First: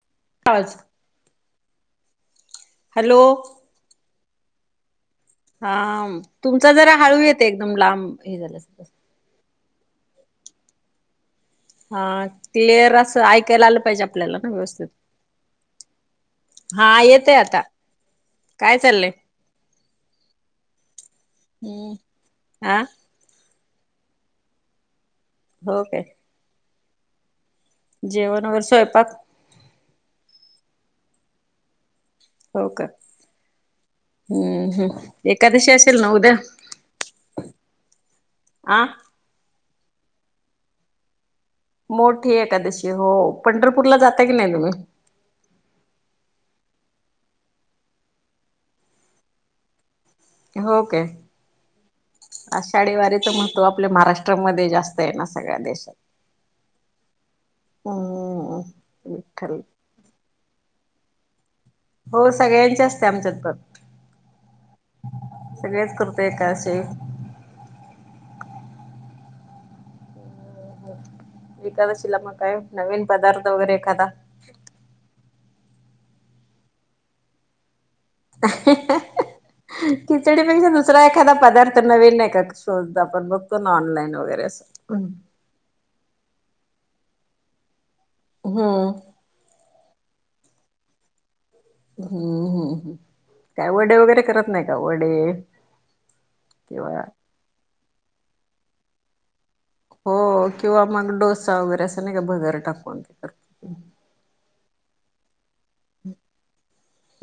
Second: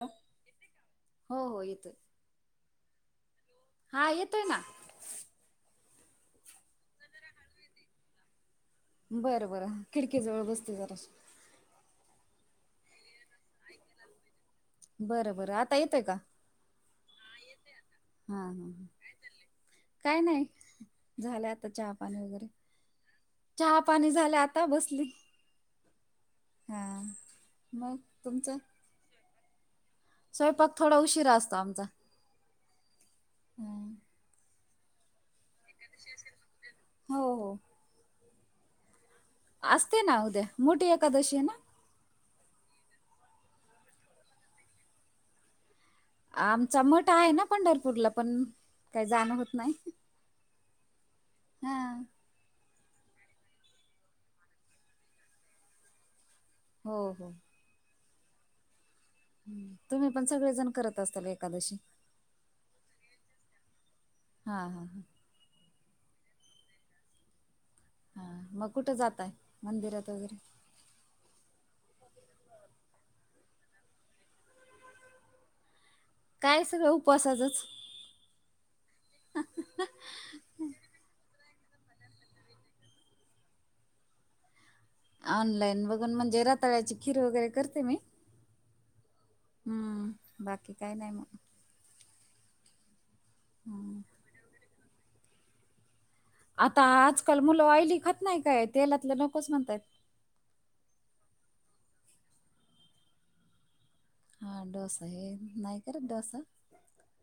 अ पाच. हो हो येतोय. हॅलो. हा येतोय ना. हाम तुमचा जरा हळू येते एकदम लांब हे झालंस त बरं बरं खिडकी जवळ बसते जराशी हा क्लिअर असं ऐक. त्याला आलं पाहिजे आपल्याला ना व्यवस्थित, बरं बरं आता येतोय का हा येतय आता. हा हा काय चाललंय ह- काही नाही झालं आता चहा हम्म पाणी वगैरे- हा चहा पाणी झाले आता बसलीत. हो काय. हां. जेवण वर स्वयंपाक. स्वयंपाक थोडा उशीरा असतो आमचा. हो का, हं. हम्म ह- एकादशी असेल ना उद्या, हो हो आ. असते ना उद्या, मोठीे एकादशीय ना. मोठी एकादशी हो, पंढरपूरला जाता की नाही तुम्ही. आमचा मोठा आहे ना पंढरपूरला पण काही जाणं होत नाही. हो काय. हा आषाढी वारीच महत्व आपल्या महाराष्ट्रामध्ये जास्त आहे ना सगळ्या देशात. हो हो. हम ह. तुम्ही पण सगळेजण करत असताल एकादशी- हो सगळ्यांचे असते आमच्यात त. हा हा हा सगळेच करतो एकादशी- हा मग कुठं जाताय मंदिरात वगैरे- एकादशीला मग काय नवीन पदार्थ वगैरे एखादा? काय सगळं उपवासाचचं. खिचडीपेक्षा नस दुसरा एखादा पदार्थ नवीन नाही का शोधला? आपण बघतो ना ऑनलाईन वगैरे अस. ऑनलाईन बघून म्हणजे रातळ्याची खीर वगैरे करते मी. हम्म! हम्म, बाकी काही नाही मग. हम्म हम्म हम्, काय वडे हम्म. वगैरे करत नाही का? वडे. आता किंवा आजकाल मुलं ऑइली खात नाही काय तेलातलं नकोच म्हणतयात. हो किंवा मग डोसा वगैरे असं नाही का भगर टाकून. हा डोसा आहे, नाही करत डोसा.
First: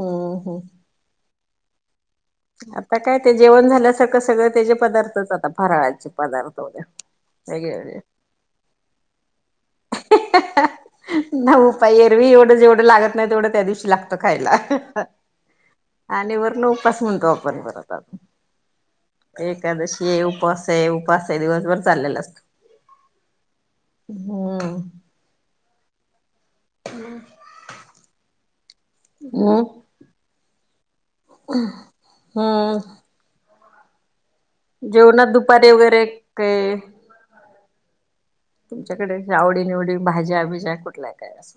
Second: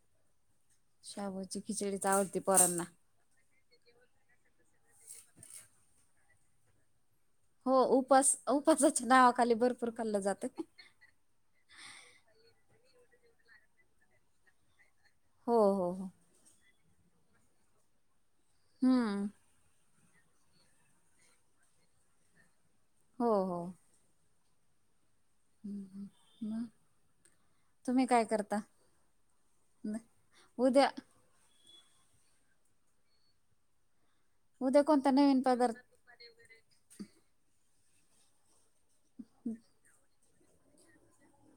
हम्म हम्म शबूची खिचडीच आवडते. आता काय ते जेवण झाल्यासारखं सगळं त्याचे पदार्थच आता फराळाचे पदार्थ वगैरे. वेगळे हो वेगळे उपास उपासाच्या नावाखाली भरपूर खल्लं जातं. ना उपाय एरवी एवढं जेवढं लागत नाही तेवढं त्या दिवशी लागतं खायला हो हो हो! आणि वरण उपवास म्हणतो आपण परत आता. हम्म! एकादशी आहे, उपास आहे उपास आहे दिवसभर चाललेल असतो. हो हो! हम्म! हम तुम्ही काय करता? हम् [inaudible] उद्या हम्म! उद्या कोणता जेवणात नवीन दुपारी पदार्थ वगैरे काय? तुमच्याकडे आवडी निवडी भाज्या बिज्या कुठल्यात आज?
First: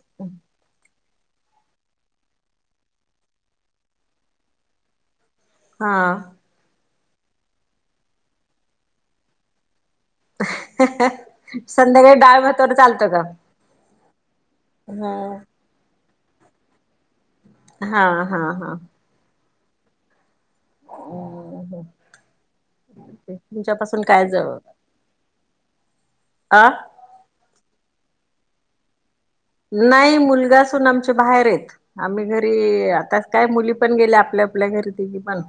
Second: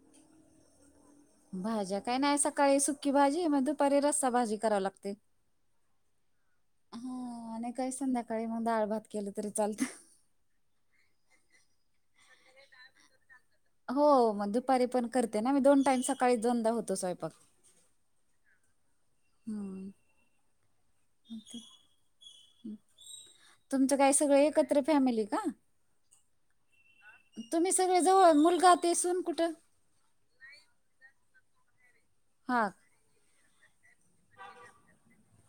भाज्या काय नाही सकाळी सुकी भाजी मग दुपारी रस्सा भाजी कराव लागते. हा! हं आणि काय संध्याकाळी मग दाळभात केलं तरी चालतं. संध्याकाळी डाळ भातावर चालतं का? हो, मग दुपारी पण करते हा ना मी दोन टाइम सकाळी दोनदा होतो स्वयंपाक. हा हा हा! हम्म! तुमचं तुमच्यापासून काय सगळं जवळ एकत्र फॅमिली का? आ? तुम्ही सगळे जवळ मुलगा ते सून कुठं? नाही मुलगा सून आमचे बाहेर आहेत आम्ही घरी हा आता काय मुली पण गेल्या आपल्या आपल्या घरी तिनी पण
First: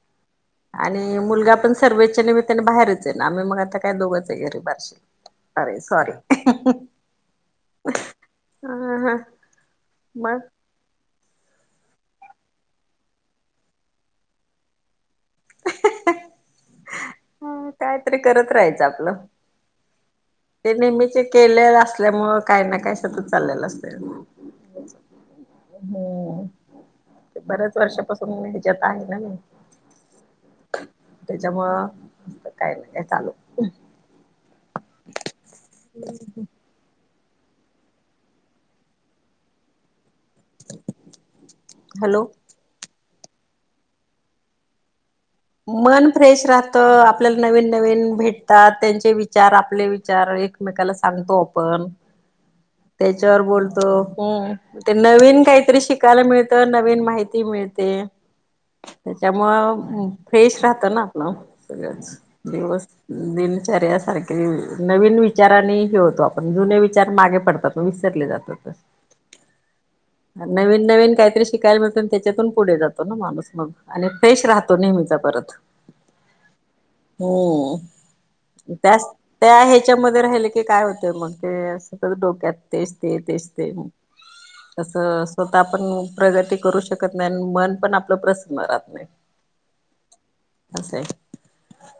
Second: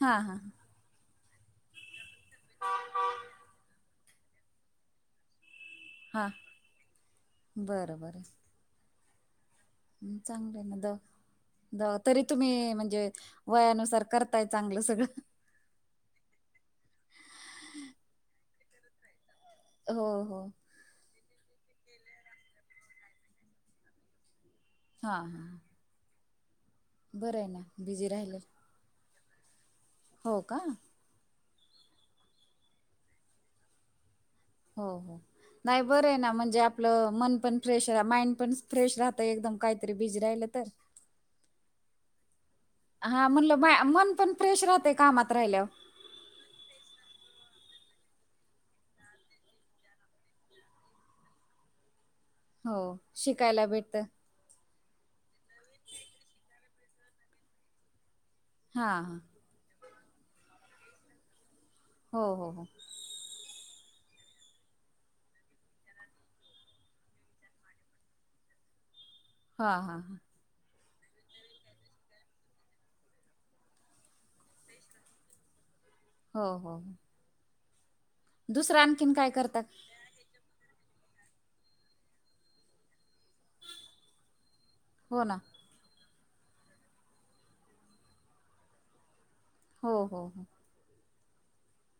हा हा! आणि मुलगा पण सर्व्हिच्या निमित्ताने बाहेरच आहे ना आम्ही मग आता काय दोघंच आहे घरी बार्शीला. अरे हा सॉरी! बरं बरं! ह हा! हम्, चांगले ना दोघे. जा तरी तुम्ही म्हणजे वयानुसार करताय चांगलं सगळं. कायतरी करत राहायचं आपलं. हो हो. ते नेहमीचे केले असल्यामुं काय ना काय सतत चाललेल असत. हा-हा. हम्म ते बऱ्याच बिझी वर्षापासून राहिलं म्याच्यात आहे ना मी. हो का. त्याच्यामुंत काय नाही का चालू. हो हो नाही बरं ना म्हणजे आपलं मन पण फ्रेश माइंड पण फ्रेश राहत एकदम काहीतरी बिज राहिल. हॅलो. हा म्हटलं मन पण फ्रेश राहते कामात. राहिल्यावर मन फ्रेश राहत. तर आपल्याला नवीन नवीन भेटतात त्यांचे विचार आपले विचार एकमेकाला सांगतो आपण. हो त्याच्यावर शिकायला बोलतो. भेटतं ते नवीन काहीतरी शिकायला मिळतं नवीन माहिती मिळते. हा हा त्याच्यामुळे फ्रेश राहत ना आपलं सगळंच हो हो हो दिवस. दिनचर्या सारखे नवीन विचाराने हे होतो आपण जुने विचार मागे पडतात. स विसरले जातात. हा-हा-ह. नवीन नवीन काहीतरी शिकायला मिळतो त्याच्यातून पुढे जातो ना माणूस मग आणि फ्रेश राहतो नेहमीच. परत. हो, हो! होम दुसरं त्याच आणखीन काय त्या करतात ह्याच्यामध्ये राहिले की काय होत मग ते सतत डोक्यात तेच ते तेच ते. हो तसं ना स्वतः पण प्रगती करू शकत नाही आणि मन पण आपलं प्रसन राहत नाही. हो, हो, हो! असं.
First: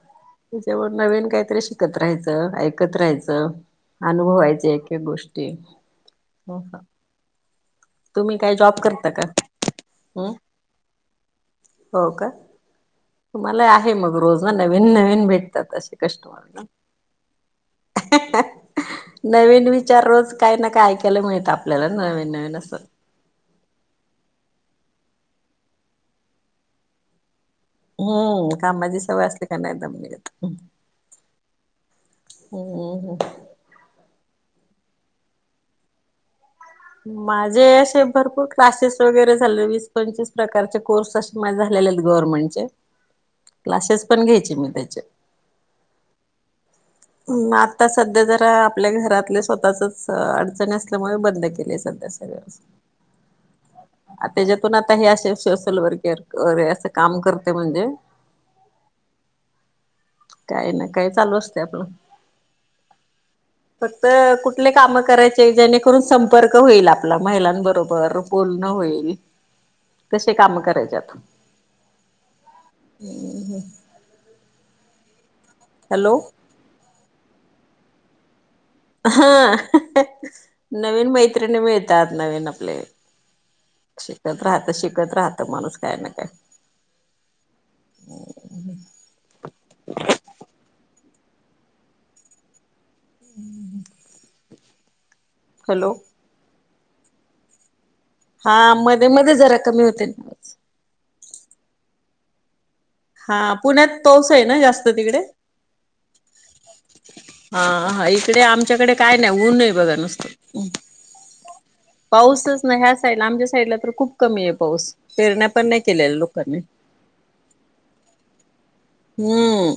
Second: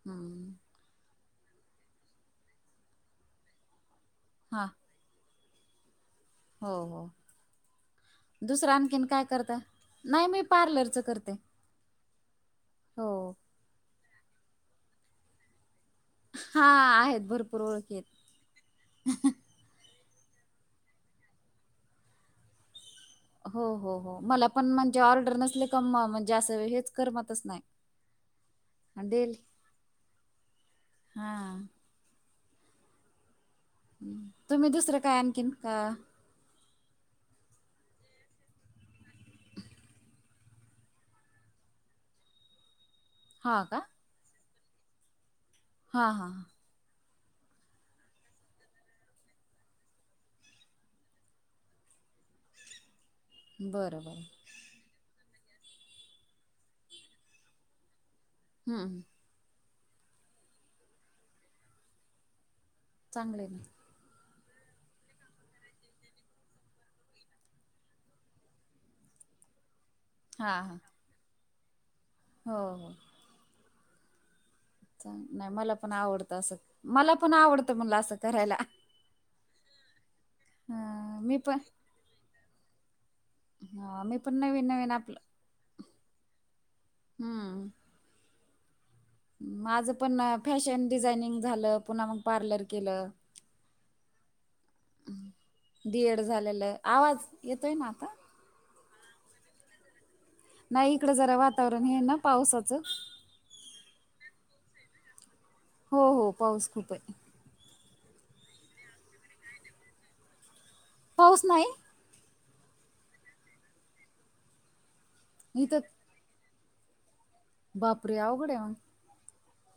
नाही. त्याच्यावर नवीन काहीतरी शिकत राहायचं ऐकत राहायचं अनुभवायच. हा ह्या गोष्टी हो, हो, तुम्ही काय दुसरं जॉब आणखीन काय का? करता? नाही हम्म मी पार्लरचं करते. हो का हो तुम्हाला आहे मग रोज ना नवीन नवीन भेटतात असे. कष्टवान हा आहेत भरपूर ओळखी आहेत नवीन विचार. रोजच्या रोज काही ना काय ऐकायला मिळत आपल्याला नवीन नवीन असं. हो, हो, हो मला पण म्हणजे, ऑर्डर नसले क म्हणजे असं हेच करमतच नाही. हम्म कामाची हा, सवय डेल असली का नाही दम निघत. हा हम्मम हम्! तुम्ही दुसरं काय आणखीन का? माझे असे भरपूर क्लासेस वगैरे झाले वीस पंचवीस प्रकारचे कोर्स असतात. माझं झालेले आहेत गव्हर्मेंटचे. य. क्लासेस पण घ्यायचे मी त्याचे. हा! हा! आता सध्या जरा आपल्या घरातले स्वतःचच अडचणी असल्यामुळे बंद केली सध्या. बरं बरं आ. आपण आता हे असे सोशल वर्क अरे असं काम करते म्हणजे? हम्म. काय ना काय चालू असते आपलं. चांगले आहे. फक्त कुठले काम करायचे जेणेकरून संपर्क होईल आपला महिलांबरोबर बोलणं होईल. [unintelligible] तसे हा काम हा करायच्यात? हो हो! हम्म. चांग नाही मला पण हॅलो आवडतं असं मला पण आवडतं म्हला असं करायला. हा ह नवीन मी पण मैत्रिणी मिळतात. त्यात नवीन आपले ह मी पण शिकत नवीन राहत नवीन शिकत आपलं राहत माणूस काय ना काय.. हमम. माझं पण फॅशन डिझाइनिंग झालं पुन्हा मग पार्लर केलं. [unintelligible] हॅलो डीएड झालेला आवाज येतोय ना आता? हा मध्ये- मध्ये जरा कमी होते. नाही इकडं जरा वातावरण हे ना पावसाचं. हा पुण्यात तोस आहे ना जास्त तिकडे? हो हो पाऊस खूप आहे. हा हा इकडे आमच्याकडे काय नाही ऊन आहे बघा नुसतं. पाऊस नाही? पाऊसच ना ह्या साईडला आमच्या साईडला तर खूप कमी आहे पाऊस पेरण्या पण नाही केलेल्या लोकांनी. बाप रे अवघड आहे मग. हम्म.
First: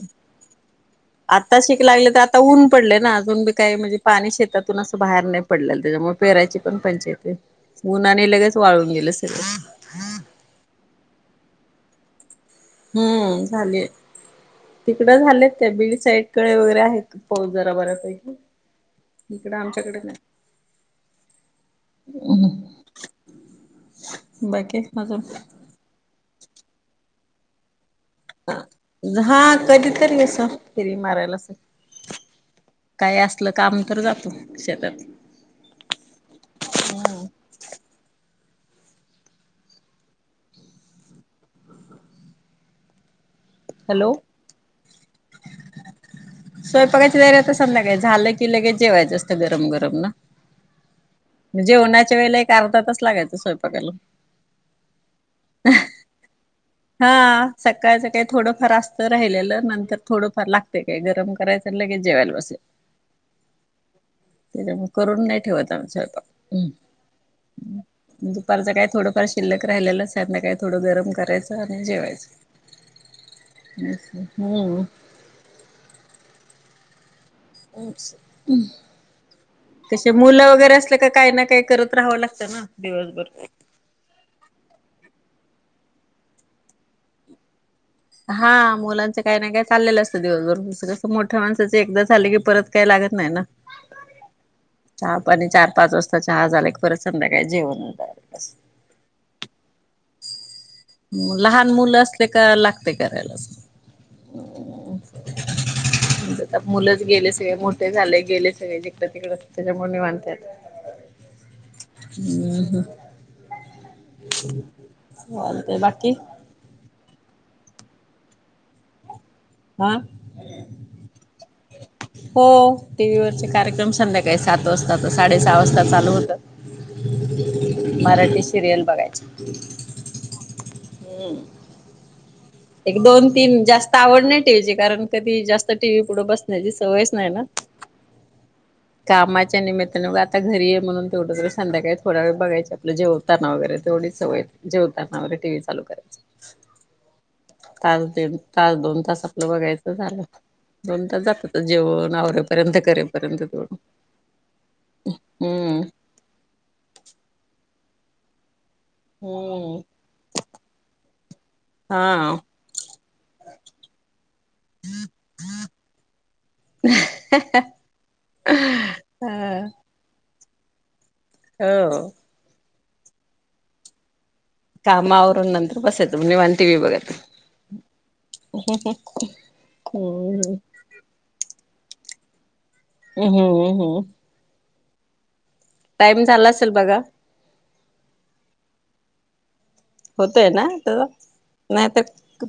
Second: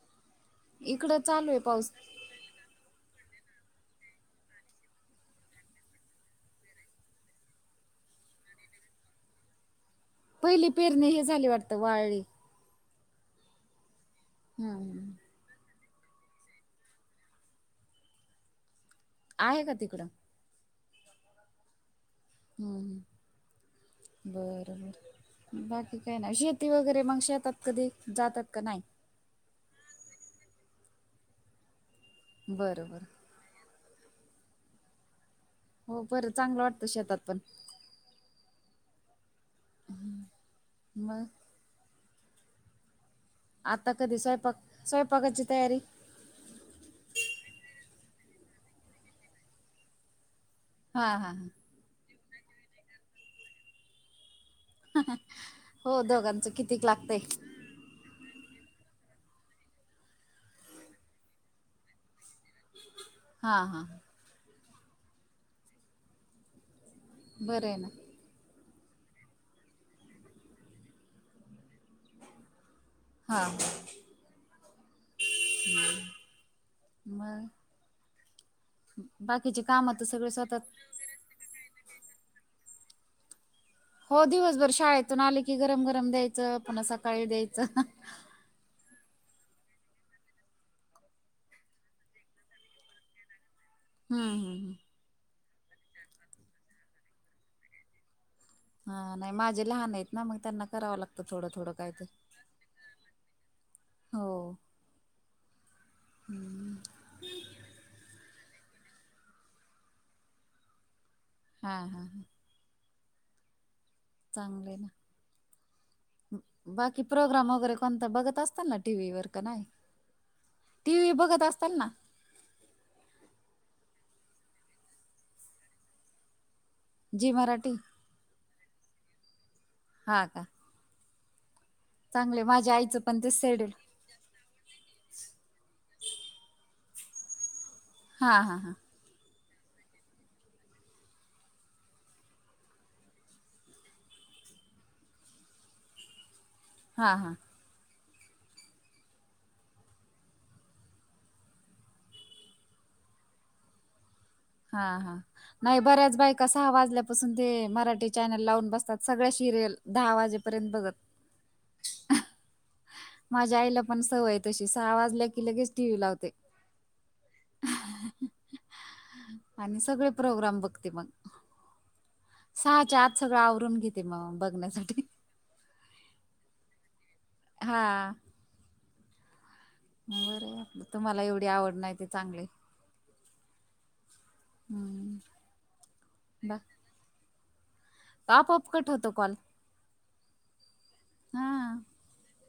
इकडं चालू आहे आत्ता शिक पाऊस लागले तर आता. ता ऊन पडले ना अजून बी काही म्हणजे पाणी शेतातून असं बाहेर नाही पडले त्याच्यामुळे पेरायची पण पंचयत. उनानी आणि लगेच वाळून गेला सगळं. पहिले पेरणे हे झाले वाटतं वाळळी. हम्म झाली हम्म तिकडं झाले. त्या बीड साईडकडे वगैरे आहेत पाऊस जरा बऱ्यापैकी इकडं आहे का आमच्याकडे तिकडं नाही. हम्म हम्म बर बाकी अजून बर बाकी ठीकय ना शेती वगैरे मग शेतात कधी जातात का नाही? हा कधीतरी असस फिरी मारायला अस बरं बरं काय असत. आपलं काम तर जातो शेतात. हो बरं चांगलं वाटतं शेतात पण. हम्म मग. आता हॅलो कधी स्वयंपाक स्वयंपाकाची तयारी स्वयंपाकायची तयारी आता संध्याकाळी झालं की लगेच जेवायचं असत गरम गरम ना. हा हा हा. जेन्हाच्या वेळेला एक अर्धा तच लागायच स्वयंपाला. हो दोघांचं किती. हा. सकाळचं काही थोडंफार असतं राहिलेलं नंतर थोडंफार लागते काही गरम करायचं लगेच जेवायला बसेल. हा हा त्याच्यामुळे करून नाही ठेवत आमच्या बरं हाय ना. दुपारचं काय थोडंफार शिल्लक राहिलेलं अससात ना का थोडं गरम करायचं आणि जेवायचं. हा [inaudible] असं, हो. [unintelligible] मग. बाकीची [inaudible] कामं तर तसे सगळे मुलं स्वतः वगैरे असलं क काही ना काय करत राहावं लागतं ना दिवसभर. हो दिवसभर शाळेतून आले की गरम-गरम द्यायचं पण सकाळी द्यायचं. हा मुलांचं काही ना काय चाललेलं असतं दिवसभरसं कसं मोठ्या माणसाचे एकदा झाले की परत काय लागत नाही ना. [inaudible] हम्म हम् हम्. चहा, पाणी चार-पाच वाजता चहा झाल्या की परत संध्याकाळी जेवण. हा नाही माझे लहान आहेत ना मग त्यांना करावं लागतं मग थोडं लहान थोडं काय मुलं ते असते कराय लागते करायलाच. हो [inaudible] मुलंच गेले सगळे मो ते झाले गेले सगळे जिकड-तिकड त्याच्यामुळे निवांत आहे. हा हा [inaudible] हा ब ह, चांगले आहे ना. चालतंय बाकी [inaudible] बाकी प्रोग्राम वगैरे कोणता बघत असता ना टीव्हीवर क नाही, हा टी व्ही बघत असताल ना? हो टीव्ही वरचे कार्यक्रम संध्याकाळी सात वाजताचा, साडे सहा वाजता चालू होत. जी मराठी मराठी सिरियल बघायच. [inaudible] हा का? हम्. चांगले माझ्या आईचं पण ते सेडेल. जास्त आवड नाही टीव्हीची कारण कधी जास्त टीव्ही पुढे बसण्याची सवयच नाही ना. हा हा हा. कामाच्या निमित्तानेंग आता घरी आहे म्हणून तेवढं तर संध्याकाळी थोडा वेळ बघायच आपलं जेवण ताणा वगैरे तेवढीच सवय जेवताणा वगैरे टीव्हीचालू करायचं. [inaudible] हा हा. तास, दीड तास, दोन तास आपलं बघायचं झालं. दोन तास जातात जेवण आवरेपर्यंत, करेपर्यंत तेव हा हा नाही बऱ्याच बायका सहा वाजल्यापासून ते मराठी चॅनेल लावून बसतात. सगळ्या शिरियल हम्म. दहा वाजेपर्यंत बघत. हा. माझ्या आईला पण सवय तशी सहा वाजल्या की लगेच टीव्ही लावते. [unintelligible] [unintelligible] आणि सगळे प्रोग्राम बघते मग. हो. सहाच्या आत सगळं आवरून घेते मग, बघण्यास कामा आवरुन नंतर बसेत म निवांत टिवी बगत. हा. ह ह [unintelligible] बर बर तुम्हाला एवढी आवड नाही ते चांगली. ओ हो ओ हो हम्म टाइम झाला बा असेल बघा आपोआप कट होतो कॉल. होतय ना हा नाहीतर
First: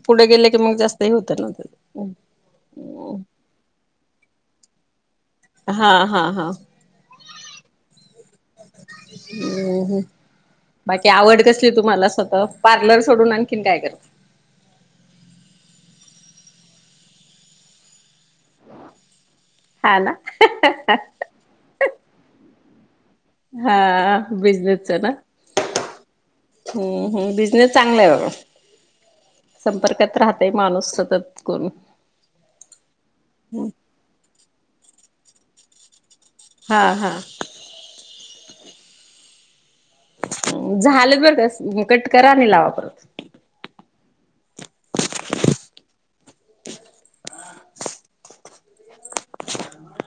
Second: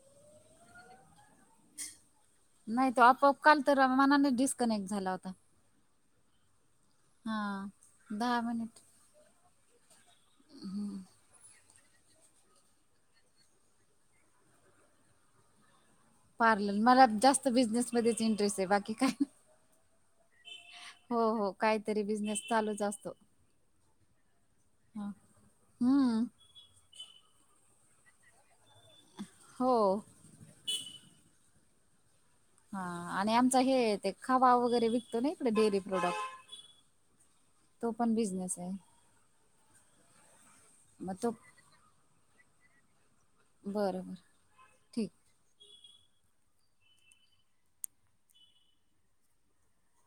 पुढे गेले की मग जास्त हे होतं ना ते. नाही तो आपोआप काल तर मनाने डिस्कनेक्ट झाला होता. हा हा हा हा दहा मिनिट. हम्म हं बाकी आवड कस तुम्हाला स्वतः पार्लर सोडून आणखीन काय करता? पार्लर मला जास्त बिझनेस मध्येच इंटरेस्ट आहे बाकी काय हा ना. हो हो काहीतरी बिझनेस चालूच असतो. हा बिझनेसच ना हा. हम्म हम् बिझनेस चांगला आहे बघा हो संपर्कात राहा तय माणूस सातत कोण हा आणि आमचा हे ते खावा वगैरे विकतो ना इकडे डेअरी प्रोडक्ट हां हां तो पण बिझनेस आहे मग झालं तो बर का कट करा नि लावा परत बरं बरं ठीक [inaudible]